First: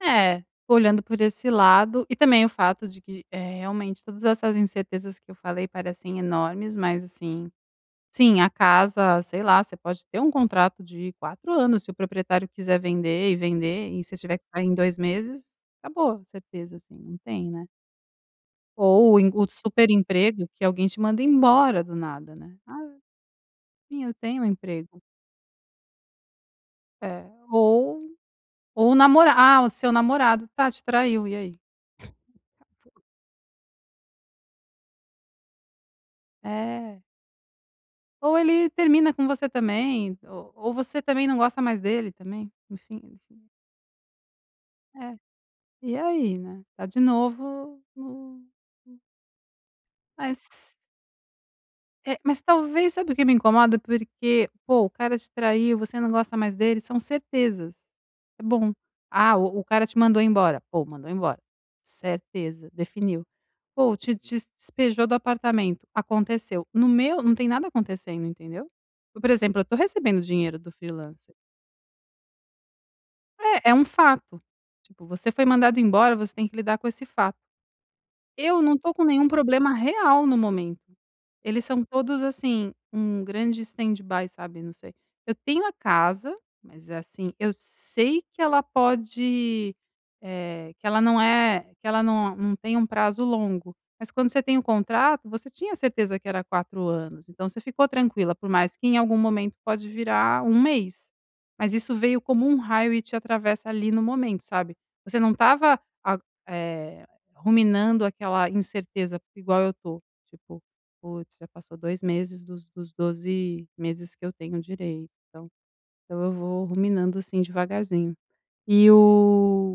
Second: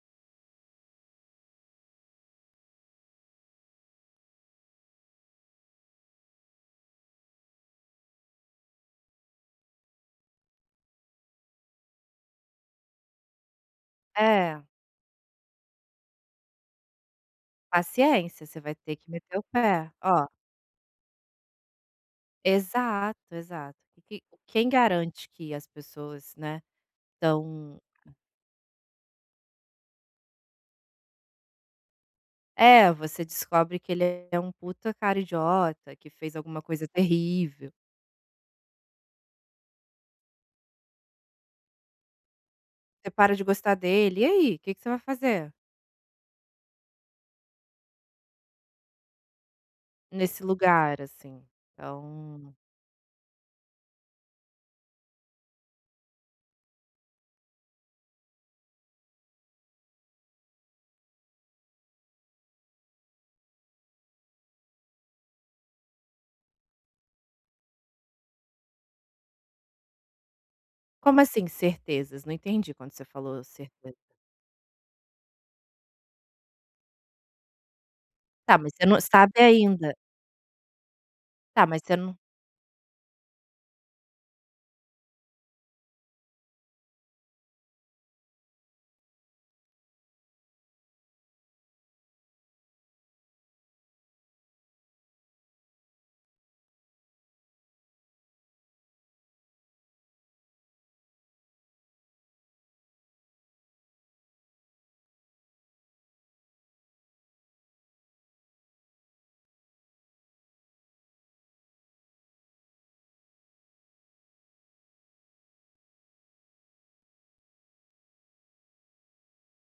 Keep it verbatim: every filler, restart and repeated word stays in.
É. Olhando por esse lado. E também, o fato de que, eh, realmente, todas essas incertezas que eu falei parecem enormes, mas, assim Sim, a casa, sei lá, você pode ter um contrato de quatro anos. Se o proprietário quiser vender e vender, e se você tiver que É. sair em dois meses, acabou a certeza, assim, não tem, né. Paciência. Você vai ter que Ou o em meter o o super pé. Ó emprego que alguém te manda embora, do nada, né. Ah." Exato. Exato. Sim, eu E, q tenho um quem emprego." garante que as pessoas, né, É. estão Ou ou o namora "Ah, o seu namorado, tá, te traiu." E aí? É. É. Você descobre que ele é um puta cara idiota. Que fez alguma coisa É. terrível. Ou ele termina com você, também. O ou você, também, não gosta mais dele, também, enfim. Você para de Enfim. gostar dele. E aí, que que você vai É. fazer? E, aí, né? Tá de novo no no Nesse Mas lugar, assim, É. Mas, então talvez, sabe o que me incomoda, porque, pô, o cara te traiu, você não gosta mais dele, são certezas. É, bom. Ah, o o cara te mandou embora. Pô, mandou embora. Certeza. Definiu. Pô, te des despejou do apartamento, aconteceu. No meu, não tem nada acontecendo, entendeu? Por exemplo, eu tô recebendo dinheiro do Como freelancer. assim "certezas"? Não entendi quando você falou É. É um "certeza." fato. Tipo, você foi mandado embora, você tem que lidar com esse fato. Tá, Eu, mas, não você tô não com nenhum sabe, problema ainda. real, no momento. Eles Tá, mas, são você não todos, assim, um grande stand-by, sabe, não sei. Eu tenho a casa, mas, é assim, eu sei que ela pode eh, que ela não eh, que ela não não tem um prazo longo, mas quando você tem o contrato, você tinha certeza que era quatro anos, então você ficou tranquila por mais que em algum momento, pode virar um mês. Mas, isso veio como um raio e te atravessa, ali, no momento, sabe. Você não estava a eh, ruminando aquela incerteza igual eu tô, tipo: "Putz, já passou dois meses dos dos doze meses que eu tenho direito." Então então eu vou ruminando, assim, devagarzinho. E, o